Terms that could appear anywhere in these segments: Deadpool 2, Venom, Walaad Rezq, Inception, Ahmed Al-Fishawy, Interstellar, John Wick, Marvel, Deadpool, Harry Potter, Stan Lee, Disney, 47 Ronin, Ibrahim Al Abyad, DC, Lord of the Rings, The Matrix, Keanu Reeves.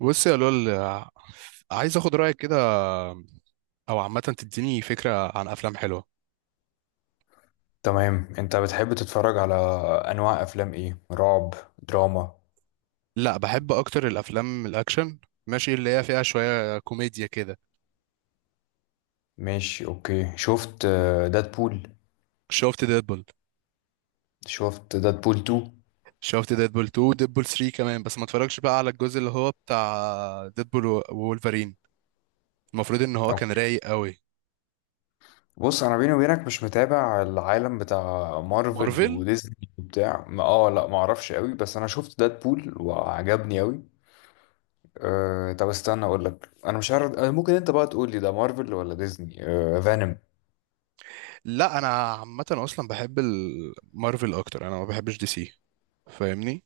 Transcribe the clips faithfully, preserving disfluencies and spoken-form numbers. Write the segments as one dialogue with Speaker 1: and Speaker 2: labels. Speaker 1: بص يا لول، عايز اخد رايك كده، او عامه تديني فكره عن افلام حلوه.
Speaker 2: تمام، انت بتحب تتفرج على انواع افلام ايه؟ رعب؟ دراما؟
Speaker 1: لا، بحب اكتر الافلام الاكشن، ماشي، اللي هي فيها شويه كوميديا كده.
Speaker 2: ماشي، اوكي. شفت دادبول؟
Speaker 1: شفت ديدبول.
Speaker 2: شفت دادبول اتنين؟
Speaker 1: شفت ديدبول اتنين، ديدبول تلاتة كمان، بس ما اتفرجش بقى على الجزء اللي هو بتاع ديدبول و- وولفرين. المفروض ان هو كان
Speaker 2: اوكي.
Speaker 1: رايق قوي.
Speaker 2: بص انا بيني وبينك مش متابع العالم بتاع مارفل
Speaker 1: مارفل.
Speaker 2: وديزني وبتاع ما- اه لا ما اعرفش قوي، بس انا شفت دادبول وعجبني قوي. أه، طب استنى اقول لك انا مش عارف اه، ممكن انت بقى تقول لي ده مارفل ولا ديزني؟ أه فانوم.
Speaker 1: لا انا عامه اصلا بحب ال- مارفل اكتر، انا ما بحبش دي سي، فاهمني؟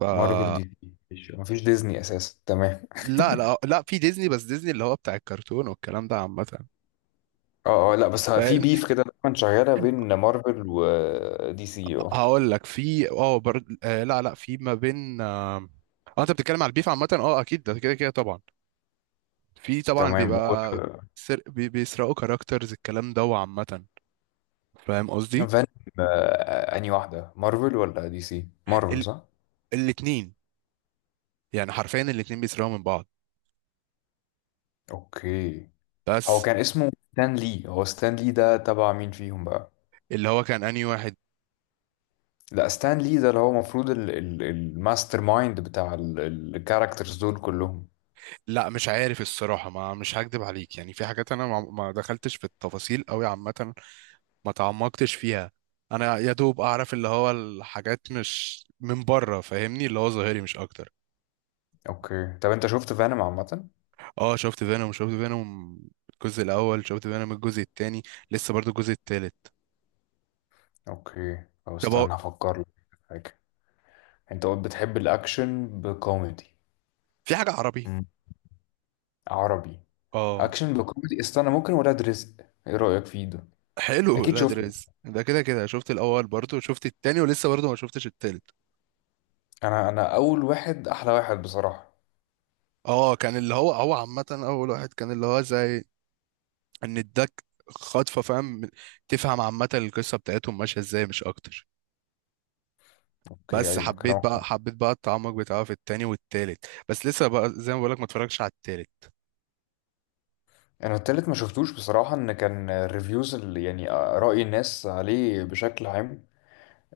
Speaker 1: ف
Speaker 2: مارفل دي؟ مفيش مفيش ديزني اساسا؟ تمام.
Speaker 1: لا لا لا، في ديزني، بس ديزني اللي هو بتاع الكرتون والكلام ده عامه.
Speaker 2: اه اه، لا بس في
Speaker 1: لأن-
Speaker 2: بيف كده دايما شغاله بين مارفل ودي سي اه.
Speaker 1: هقول لك، في اه برد، آه لا لا في ما بين، آه. آه، انت بتتكلم على البيف عامة، اه اكيد ده كده كده طبعا. في طبعا
Speaker 2: تمام و
Speaker 1: بيبقى سر... بي- بيسرقوا كاركترز الكلام ده وعامة، فاهم قصدي؟
Speaker 2: فان آه، انهي واحده، مارفل ولا دي سي؟ مارفل
Speaker 1: ال...
Speaker 2: صح؟
Speaker 1: الاتنين، يعني حرفيا الاتنين بيسرقوا من بعض.
Speaker 2: اوكي. هو
Speaker 1: بس
Speaker 2: كان اسمه ستان لي. هو ستان لي ده تبع مين فيهم بقى؟
Speaker 1: اللي هو كان انهي واحد؟
Speaker 2: لا، ستان لي ده اللي هو المفروض ال- ال- الماستر مايند بتاع الكاركترز دول كلهم.
Speaker 1: لا مش عارف الصراحة، ما مش هكدب عليك، يعني في حاجات انا ما ما دخلتش في التفاصيل قوي عامة، ما تعمقتش فيها. انا يا دوب اعرف اللي هو الحاجات مش من بره، فاهمني، اللي هو ظاهري مش اكتر.
Speaker 2: اوكي، طب انت شفت فانوم عامه؟
Speaker 1: اه شفت فينوم، شفت فينوم الجزء الاول، شفت فينوم الجزء التاني، لسه برضو الجزء التالت.
Speaker 2: اوكي، طب
Speaker 1: طب هو
Speaker 2: استنى افكر لك في حاجه. انت قلت بتحب الاكشن بكوميدي؟
Speaker 1: في حاجه عربي؟
Speaker 2: مم. عربي؟
Speaker 1: اه.
Speaker 2: اكشن بكوميدي. استنى، ممكن ولاد رزق، ايه رايك فيه ده؟
Speaker 1: حلو
Speaker 2: اكيد
Speaker 1: لا
Speaker 2: شفته.
Speaker 1: دريس ده كده كده شفت الاول، برضو شفت التاني، ولسه برضو ما شفتش التالت.
Speaker 2: انا انا اول واحد احلى واحد بصراحه.
Speaker 1: اه كان اللي هو هو عامه اول واحد كان اللي هو زي ان اداك خطفه، فاهم؟ تفهم عامه القصه بتاعتهم ماشيه ازاي مش اكتر.
Speaker 2: اوكي،
Speaker 1: بس
Speaker 2: ايوه
Speaker 1: حبيت
Speaker 2: كلامك
Speaker 1: بقى،
Speaker 2: صح.
Speaker 1: حبيت بقى التعمق بتاعه في التاني والتالت، بس لسه بقى زي ما بقولك ما اتفرجتش على التالت.
Speaker 2: انا التالت ما شفتوش بصراحه. ان كان الريفيوز اللي يعني راي الناس عليه بشكل عام،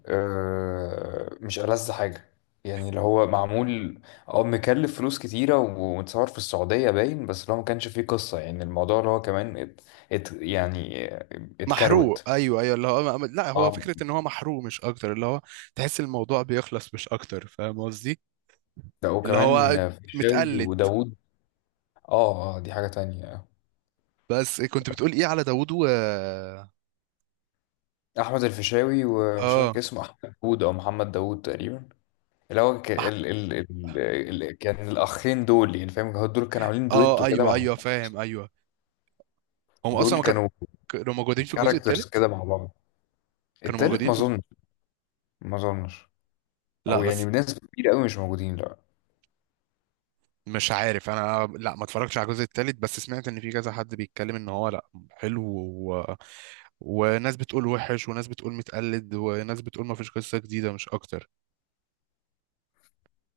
Speaker 2: آه، مش ألذ حاجه. يعني اللي هو معمول او مكلف فلوس كتيره ومتصور في السعوديه باين، بس اللي هو ما كانش فيه قصه. يعني الموضوع اللي هو كمان ات ات يعني
Speaker 1: محروق،
Speaker 2: اتكروت.
Speaker 1: ايوه ايوه اللي هو لا، هو
Speaker 2: اه.
Speaker 1: فكره ان هو محروق مش اكتر، اللي هو تحس الموضوع بيخلص مش اكتر، فاهم قصدي؟
Speaker 2: ده
Speaker 1: اللي هو
Speaker 2: وكمان في الشاوي
Speaker 1: متقلد.
Speaker 2: وداوود. اه آه، دي حاجة تانية.
Speaker 1: بس كنت بتقول ايه على داوود و
Speaker 2: أحمد الفيشاوي ومش
Speaker 1: اه
Speaker 2: فاكر اسمه أحمد داوود أو محمد داوود تقريبا. اللي هو ك...
Speaker 1: مح...
Speaker 2: ال... ال... ال... ال... كان الأخين دول، يعني فاهم، هو دول كانوا عاملين
Speaker 1: اه
Speaker 2: دويتو كده مع
Speaker 1: ايوه ايوه
Speaker 2: بعض.
Speaker 1: فاهم ايوه. هم اصلا
Speaker 2: دول
Speaker 1: ما كانوا،
Speaker 2: كانوا
Speaker 1: كانوا موجودين في الجزء
Speaker 2: كاركترز
Speaker 1: الثالث،
Speaker 2: كده مع بعض.
Speaker 1: كانوا
Speaker 2: التالت
Speaker 1: موجودين
Speaker 2: ما
Speaker 1: في
Speaker 2: أظنش،
Speaker 1: الجزء.
Speaker 2: ما أظنش.
Speaker 1: لا
Speaker 2: أو يعني
Speaker 1: بس
Speaker 2: بنسبة كبيرة أوي مش موجودين، لا.
Speaker 1: مش عارف انا، لا ما اتفرجتش على الجزء الثالث، بس سمعت ان في كذا حد بيتكلم ان هو لا حلو، و... وناس بتقول وحش، وناس بتقول متقلد، وناس بتقول ما فيش قصه جديده مش اكتر.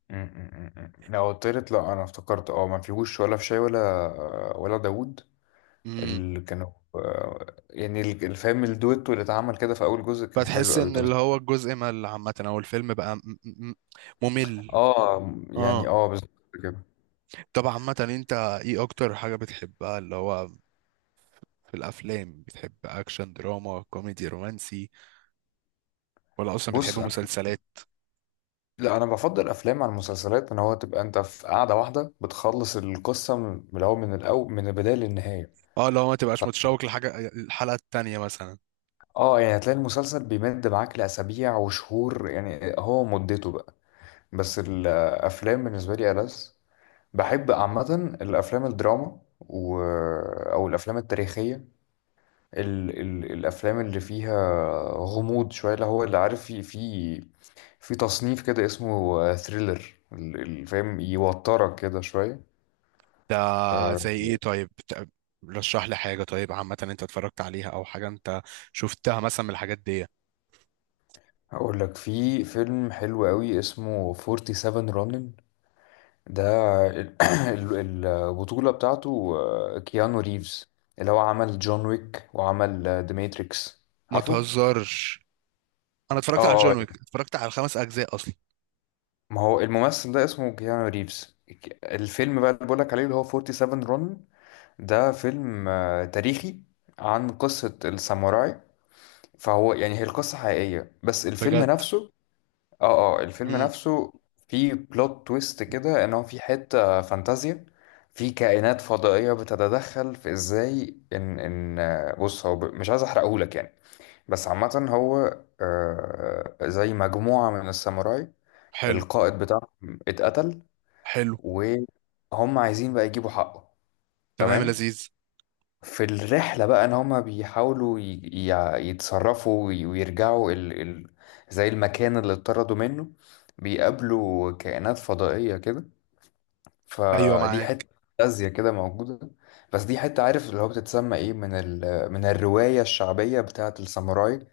Speaker 2: م- م- م- م. لا، هو التالت، لا أنا افتكرت اه ما فيهوش ولا فيشاوي ولا ولا داوود.
Speaker 1: امم.
Speaker 2: اللي كانوا آه، يعني الفيلم الدويتو اللي اتعمل كده في أول جزء كان حلو
Speaker 1: فتحس
Speaker 2: أوي.
Speaker 1: ان
Speaker 2: طب
Speaker 1: اللي هو الجزء مل عامة، او الفيلم بقى م- م- ممل.
Speaker 2: اه،
Speaker 1: اه.
Speaker 2: يعني اه بالظبط كده.
Speaker 1: طب عامة انت ايه اكتر حاجة بتحبها اللي هو في الافلام؟ بتحب اكشن، دراما، كوميدي، رومانسي، ولا اصلا بتحب
Speaker 2: بص انا،
Speaker 1: مسلسلات؟
Speaker 2: لا انا بفضل افلام عن المسلسلات، ان هو تبقى انت في قاعده واحده بتخلص القصه من من الاول، من الاول من البدايه للنهايه.
Speaker 1: اه، لو ما
Speaker 2: ف...
Speaker 1: تبقاش متشوق لحاجة الحلقة التانية مثلا.
Speaker 2: اه، يعني هتلاقي المسلسل بيمد معاك لاسابيع وشهور، يعني هو مدته بقى. بس الافلام بالنسبه لي ألذ. بحب عامه الافلام الدراما و... او الافلام التاريخيه، ال ال الافلام اللي فيها غموض شويه، اللي هو اللي عارف، في في في تصنيف كده اسمه ثريلر، اللي فاهم يوترك كده شويه.
Speaker 1: ده
Speaker 2: آه،
Speaker 1: زي ايه طيب؟ بت- رشح لي حاجة، طيب، عامة انت اتفرجت عليها او حاجة انت شفتها مثلا من الحاجات دي.
Speaker 2: هقول لك في فيلم حلو قوي اسمه سبعة واربعين رونن. ده ال- ال- البطوله بتاعته آه، كيانو ريفز، اللي هو عمل جون ويك وعمل ذا ماتريكس،
Speaker 1: ما
Speaker 2: عارفه؟
Speaker 1: تهزرش! انا اتفرجت على
Speaker 2: اه اه،
Speaker 1: جون ويك، اتفرجت على الخمس اجزاء اصلا.
Speaker 2: ما هو الممثل ده اسمه كيانو ريفز. الفيلم بقى اللي بقولك عليه اللي هو سبعة واربعون رون، ده فيلم آه، تاريخي عن قصة الساموراي. فهو يعني، هي القصة حقيقية بس الفيلم
Speaker 1: بجد؟
Speaker 2: نفسه، اه اه الفيلم
Speaker 1: امم.
Speaker 2: نفسه فيه بلوت تويست كده، ان هو في حتة فانتازيا. في كائنات فضائية بتتدخل في ازاي ان ان آه، بص هو ب- مش عايز احرقهولك يعني. بس عامة هو آه، زي مجموعة من الساموراي،
Speaker 1: حلو.
Speaker 2: القائد بتاعهم اتقتل
Speaker 1: حلو.
Speaker 2: وهم عايزين بقى يجيبوا حقه.
Speaker 1: تمام يا
Speaker 2: تمام.
Speaker 1: لذيذ.
Speaker 2: في الرحلة بقى، ان هما بيحاولوا ي- ي- يتصرفوا وي- ويرجعوا ال... ال... زي المكان اللي اتطردوا منه. بيقابلوا كائنات فضائية كده،
Speaker 1: ايوه
Speaker 2: فدي
Speaker 1: معاك.
Speaker 2: حتة فانتازيا كده موجودة. بس دي حتة عارف اللي هو بتتسمى ايه، من ال... من الرواية الشعبية بتاعة الساموراي،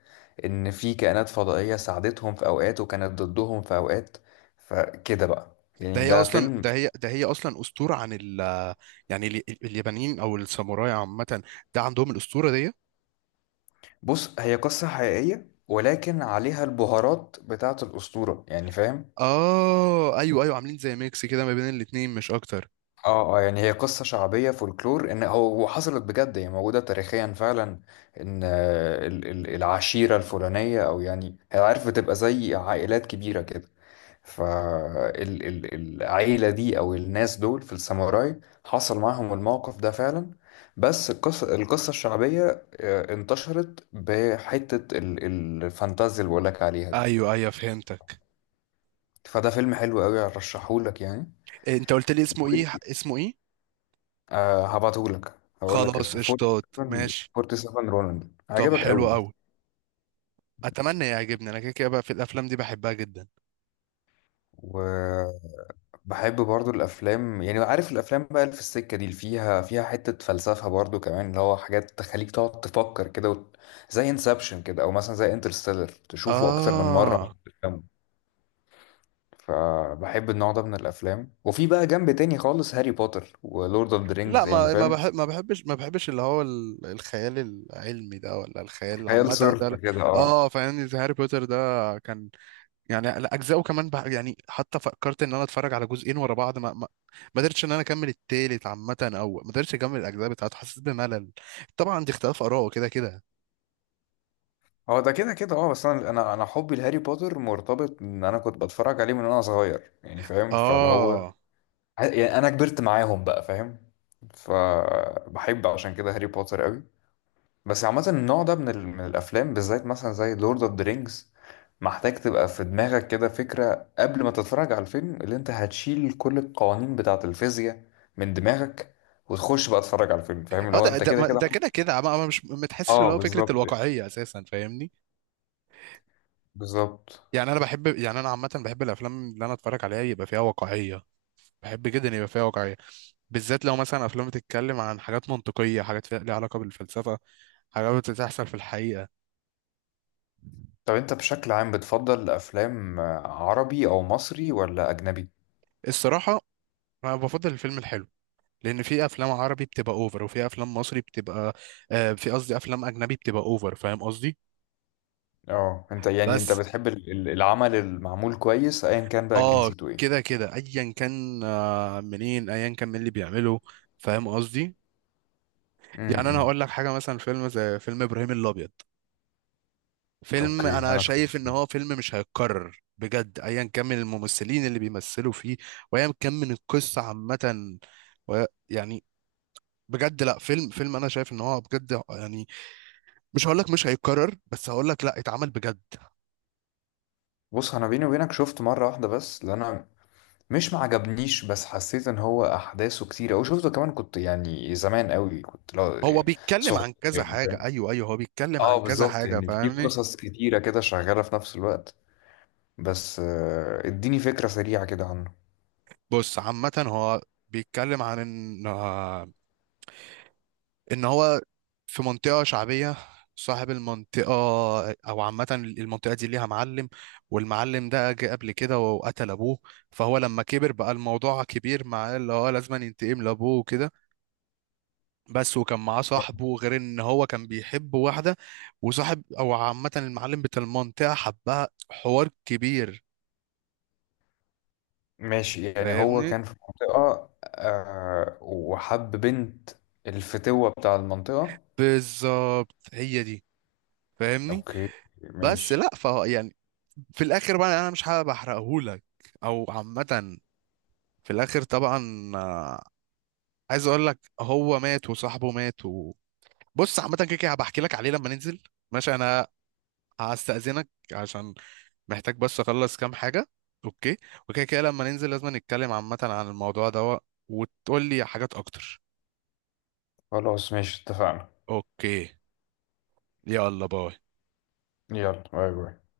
Speaker 2: ان في كائنات فضائية ساعدتهم في اوقات وكانت ضدهم في اوقات. فكده بقى
Speaker 1: ده
Speaker 2: يعني،
Speaker 1: هي
Speaker 2: ده
Speaker 1: اصلا،
Speaker 2: فيلم.
Speaker 1: ده هي ده هي اصلا اسطوره عن ال، يعني ال- اليابانيين او الساموراي عامه، ده عندهم الاسطوره دي.
Speaker 2: بص هي قصة حقيقية ولكن عليها البهارات بتاعة الأسطورة يعني فاهم.
Speaker 1: اه ايوه ايوه، عاملين زي ميكس كده ما بين الاتنين مش اكتر.
Speaker 2: اه اه، يعني هي قصة شعبية، فولكلور، ان هو وحصلت بجد، هي موجودة تاريخيا فعلا. ان آه، ال- ال- العشيرة الفلانية، او يعني هي عارف بتبقى زي عائلات كبيرة كده، فالعيلة دي او الناس دول في الساموراي حصل معاهم الموقف ده فعلا. بس القصة، القصة الشعبية آه، انتشرت بحتة ال- ال- الفانتازيا اللي بقولك عليها دي.
Speaker 1: ايوه ايوه فهمتك.
Speaker 2: فده فيلم حلو قوي، ارشحهولك يعني.
Speaker 1: إيه، انت قلت لي اسمه ايه؟ اسمه ايه؟
Speaker 2: آه هبعتهولك، هقول لك
Speaker 1: خلاص
Speaker 2: اسمه
Speaker 1: قشطات،
Speaker 2: 47
Speaker 1: ماشي.
Speaker 2: 47 رونن،
Speaker 1: طب
Speaker 2: هيعجبك
Speaker 1: حلو
Speaker 2: قوي ده.
Speaker 1: قوي، اتمنى يعجبني، انا كده كده بقى في الافلام دي بحبها جدا.
Speaker 2: وبحب برضو الافلام، يعني عارف الافلام بقى اللي في السكه دي، اللي فيها فيها حته فلسفه برضو كمان، اللي هو حاجات تخليك تقعد تفكر كده وت... زي انسبشن كده، او مثلا زي انترستيلر، تشوفه اكتر من مره
Speaker 1: اه
Speaker 2: عشان تفهمه. فبحب النوع ده من الافلام، وفي بقى جنب تاني خالص هاري بوتر ولورد اوف ذا
Speaker 1: لا،
Speaker 2: رينجز، يعني
Speaker 1: ما ما
Speaker 2: فاهم.
Speaker 1: بحب، ما بحبش ما بحبش اللي هو ال- الخيال العلمي ده، ولا الخيال
Speaker 2: خيال
Speaker 1: عامة ده،
Speaker 2: صرف
Speaker 1: لا.
Speaker 2: كده اه.
Speaker 1: اه فاهمني، زي هاري بوتر ده، كان يعني لا، اجزائه كمان بح- يعني، حتى فكرت ان انا اتفرج على جزئين ورا بعض، ما ما, ما قدرتش ان انا اكمل التالت عامة، او ما قدرتش اكمل الاجزاء بتاعته، حسيت بملل. طبعا دي اختلاف اراء كده كده.
Speaker 2: هو ده كده كده اه، بس انا انا انا حبي لهاري بوتر مرتبط ان انا كنت بتفرج عليه من وانا صغير، يعني فاهم، فاللي هو
Speaker 1: اه
Speaker 2: يعني انا كبرت معاهم بقى فاهم. فبحب عشان كده هاري بوتر قوي. بس عامة النوع ده من ال... من الافلام بالذات، مثلا زي لورد اوف ذا رينجز، محتاج تبقى في دماغك كده فكرة قبل ما تتفرج على الفيلم، اللي انت هتشيل كل القوانين بتاعة الفيزياء من دماغك، وتخش بقى تتفرج على الفيلم، فاهم؟ اللي
Speaker 1: اه،
Speaker 2: هو
Speaker 1: ده
Speaker 2: انت
Speaker 1: ده
Speaker 2: كده
Speaker 1: ما-
Speaker 2: كده.
Speaker 1: ده كده كده، ما ما- مش متحسش
Speaker 2: اه
Speaker 1: اللي هو فكرة
Speaker 2: بالظبط يعني،
Speaker 1: الواقعية اساسا، فاهمني؟
Speaker 2: بالظبط.
Speaker 1: يعني انا بحب، يعني انا عامة بحب الافلام اللي انا اتفرج عليها يبقى فيها واقعية. بحب جدا يبقى فيها واقعية، بالذات لو مثلا افلام بتتكلم عن حاجات منطقيه، حاجات فيها- ليها علاقه بالفلسفه، حاجات بتحصل في الحقيقه.
Speaker 2: طب انت بشكل عام بتفضل افلام عربي او مصري ولا اجنبي؟
Speaker 1: الصراحه انا بفضل الفيلم الحلو، لان في افلام عربي بتبقى اوفر، وفي افلام مصري بتبقى، آه في قصدي افلام اجنبي بتبقى اوفر، فاهم قصدي؟
Speaker 2: اه انت يعني انت
Speaker 1: بس
Speaker 2: بتحب ال- ال- العمل المعمول كويس، ايا كان بقى
Speaker 1: اه
Speaker 2: جنسيته ايه.
Speaker 1: كده كده، ايا كان، آه منين، ايا كان مين اللي بيعمله، فاهم قصدي؟ يعني انا
Speaker 2: امم.
Speaker 1: هقول لك حاجه، مثلا فيلم زي فيلم ابراهيم الابيض، فيلم
Speaker 2: اوكي
Speaker 1: انا
Speaker 2: انا شفت.
Speaker 1: شايف ان هو فيلم مش هيتكرر بجد، ايا كان من الممثلين اللي بيمثلوا فيه، وايا كان من القصه عامه، و- يعني بجد لا، فيلم فيلم انا شايف ان هو بجد يعني مش هقول لك مش هيتكرر، بس هقول لك لا اتعمل بجد.
Speaker 2: بص انا بيني وبينك شفت مره واحده بس، اللي انا مش معجبنيش، بس حسيت ان هو احداثه كتير، او شفته كمان كنت يعني زمان قوي، كنت
Speaker 1: هو
Speaker 2: لا
Speaker 1: بيتكلم
Speaker 2: صغير،
Speaker 1: عن كذا
Speaker 2: يعني
Speaker 1: حاجه،
Speaker 2: فاهم.
Speaker 1: ايوه ايوه، هو بيتكلم
Speaker 2: اه
Speaker 1: عن كذا
Speaker 2: بالظبط،
Speaker 1: حاجه
Speaker 2: يعني في
Speaker 1: فاهمني.
Speaker 2: قصص كتيره كده شغاله في نفس الوقت. بس آه، اديني فكره سريعه كده عنه.
Speaker 1: بص عامه هو بيتكلم عن ان ان هو في منطقة شعبية، صاحب المنطقة، أو عامة المنطقة دي ليها معلم، والمعلم ده جه قبل كده وقتل أبوه، فهو لما كبر بقى الموضوع كبير معاه اللي هو لازم ينتقم لأبوه وكده. بس وكان معاه صاحبه، غير إن هو كان بيحب واحدة، وصاحب أو عامة المعلم بتاع المنطقة حبها، حوار كبير
Speaker 2: ماشي، يعني هو
Speaker 1: فاهمني.
Speaker 2: كان في منطقة آه وحب بنت الفتوة بتاع المنطقة.
Speaker 1: بالظبط، هي دي، فاهمني.
Speaker 2: اوكي،
Speaker 1: بس
Speaker 2: ماشي.
Speaker 1: لا ف يعني، في الآخر بقى أنا مش حابب أحرقهولك، أو عامة في الاخر طبعا آه، عايز اقول لك هو مات وصاحبه مات و... بص عامه كده كده هبحكي لك عليه لما ننزل. ماشي انا هستأذنك عشان محتاج بس اخلص كام حاجه. اوكي، وكده كده لما ننزل لازم نتكلم عامه عن الموضوع ده، وتقول لي حاجات اكتر.
Speaker 2: خلاص ماشي، اتفقنا.
Speaker 1: اوكي، يلا باي.
Speaker 2: يلا باي باي.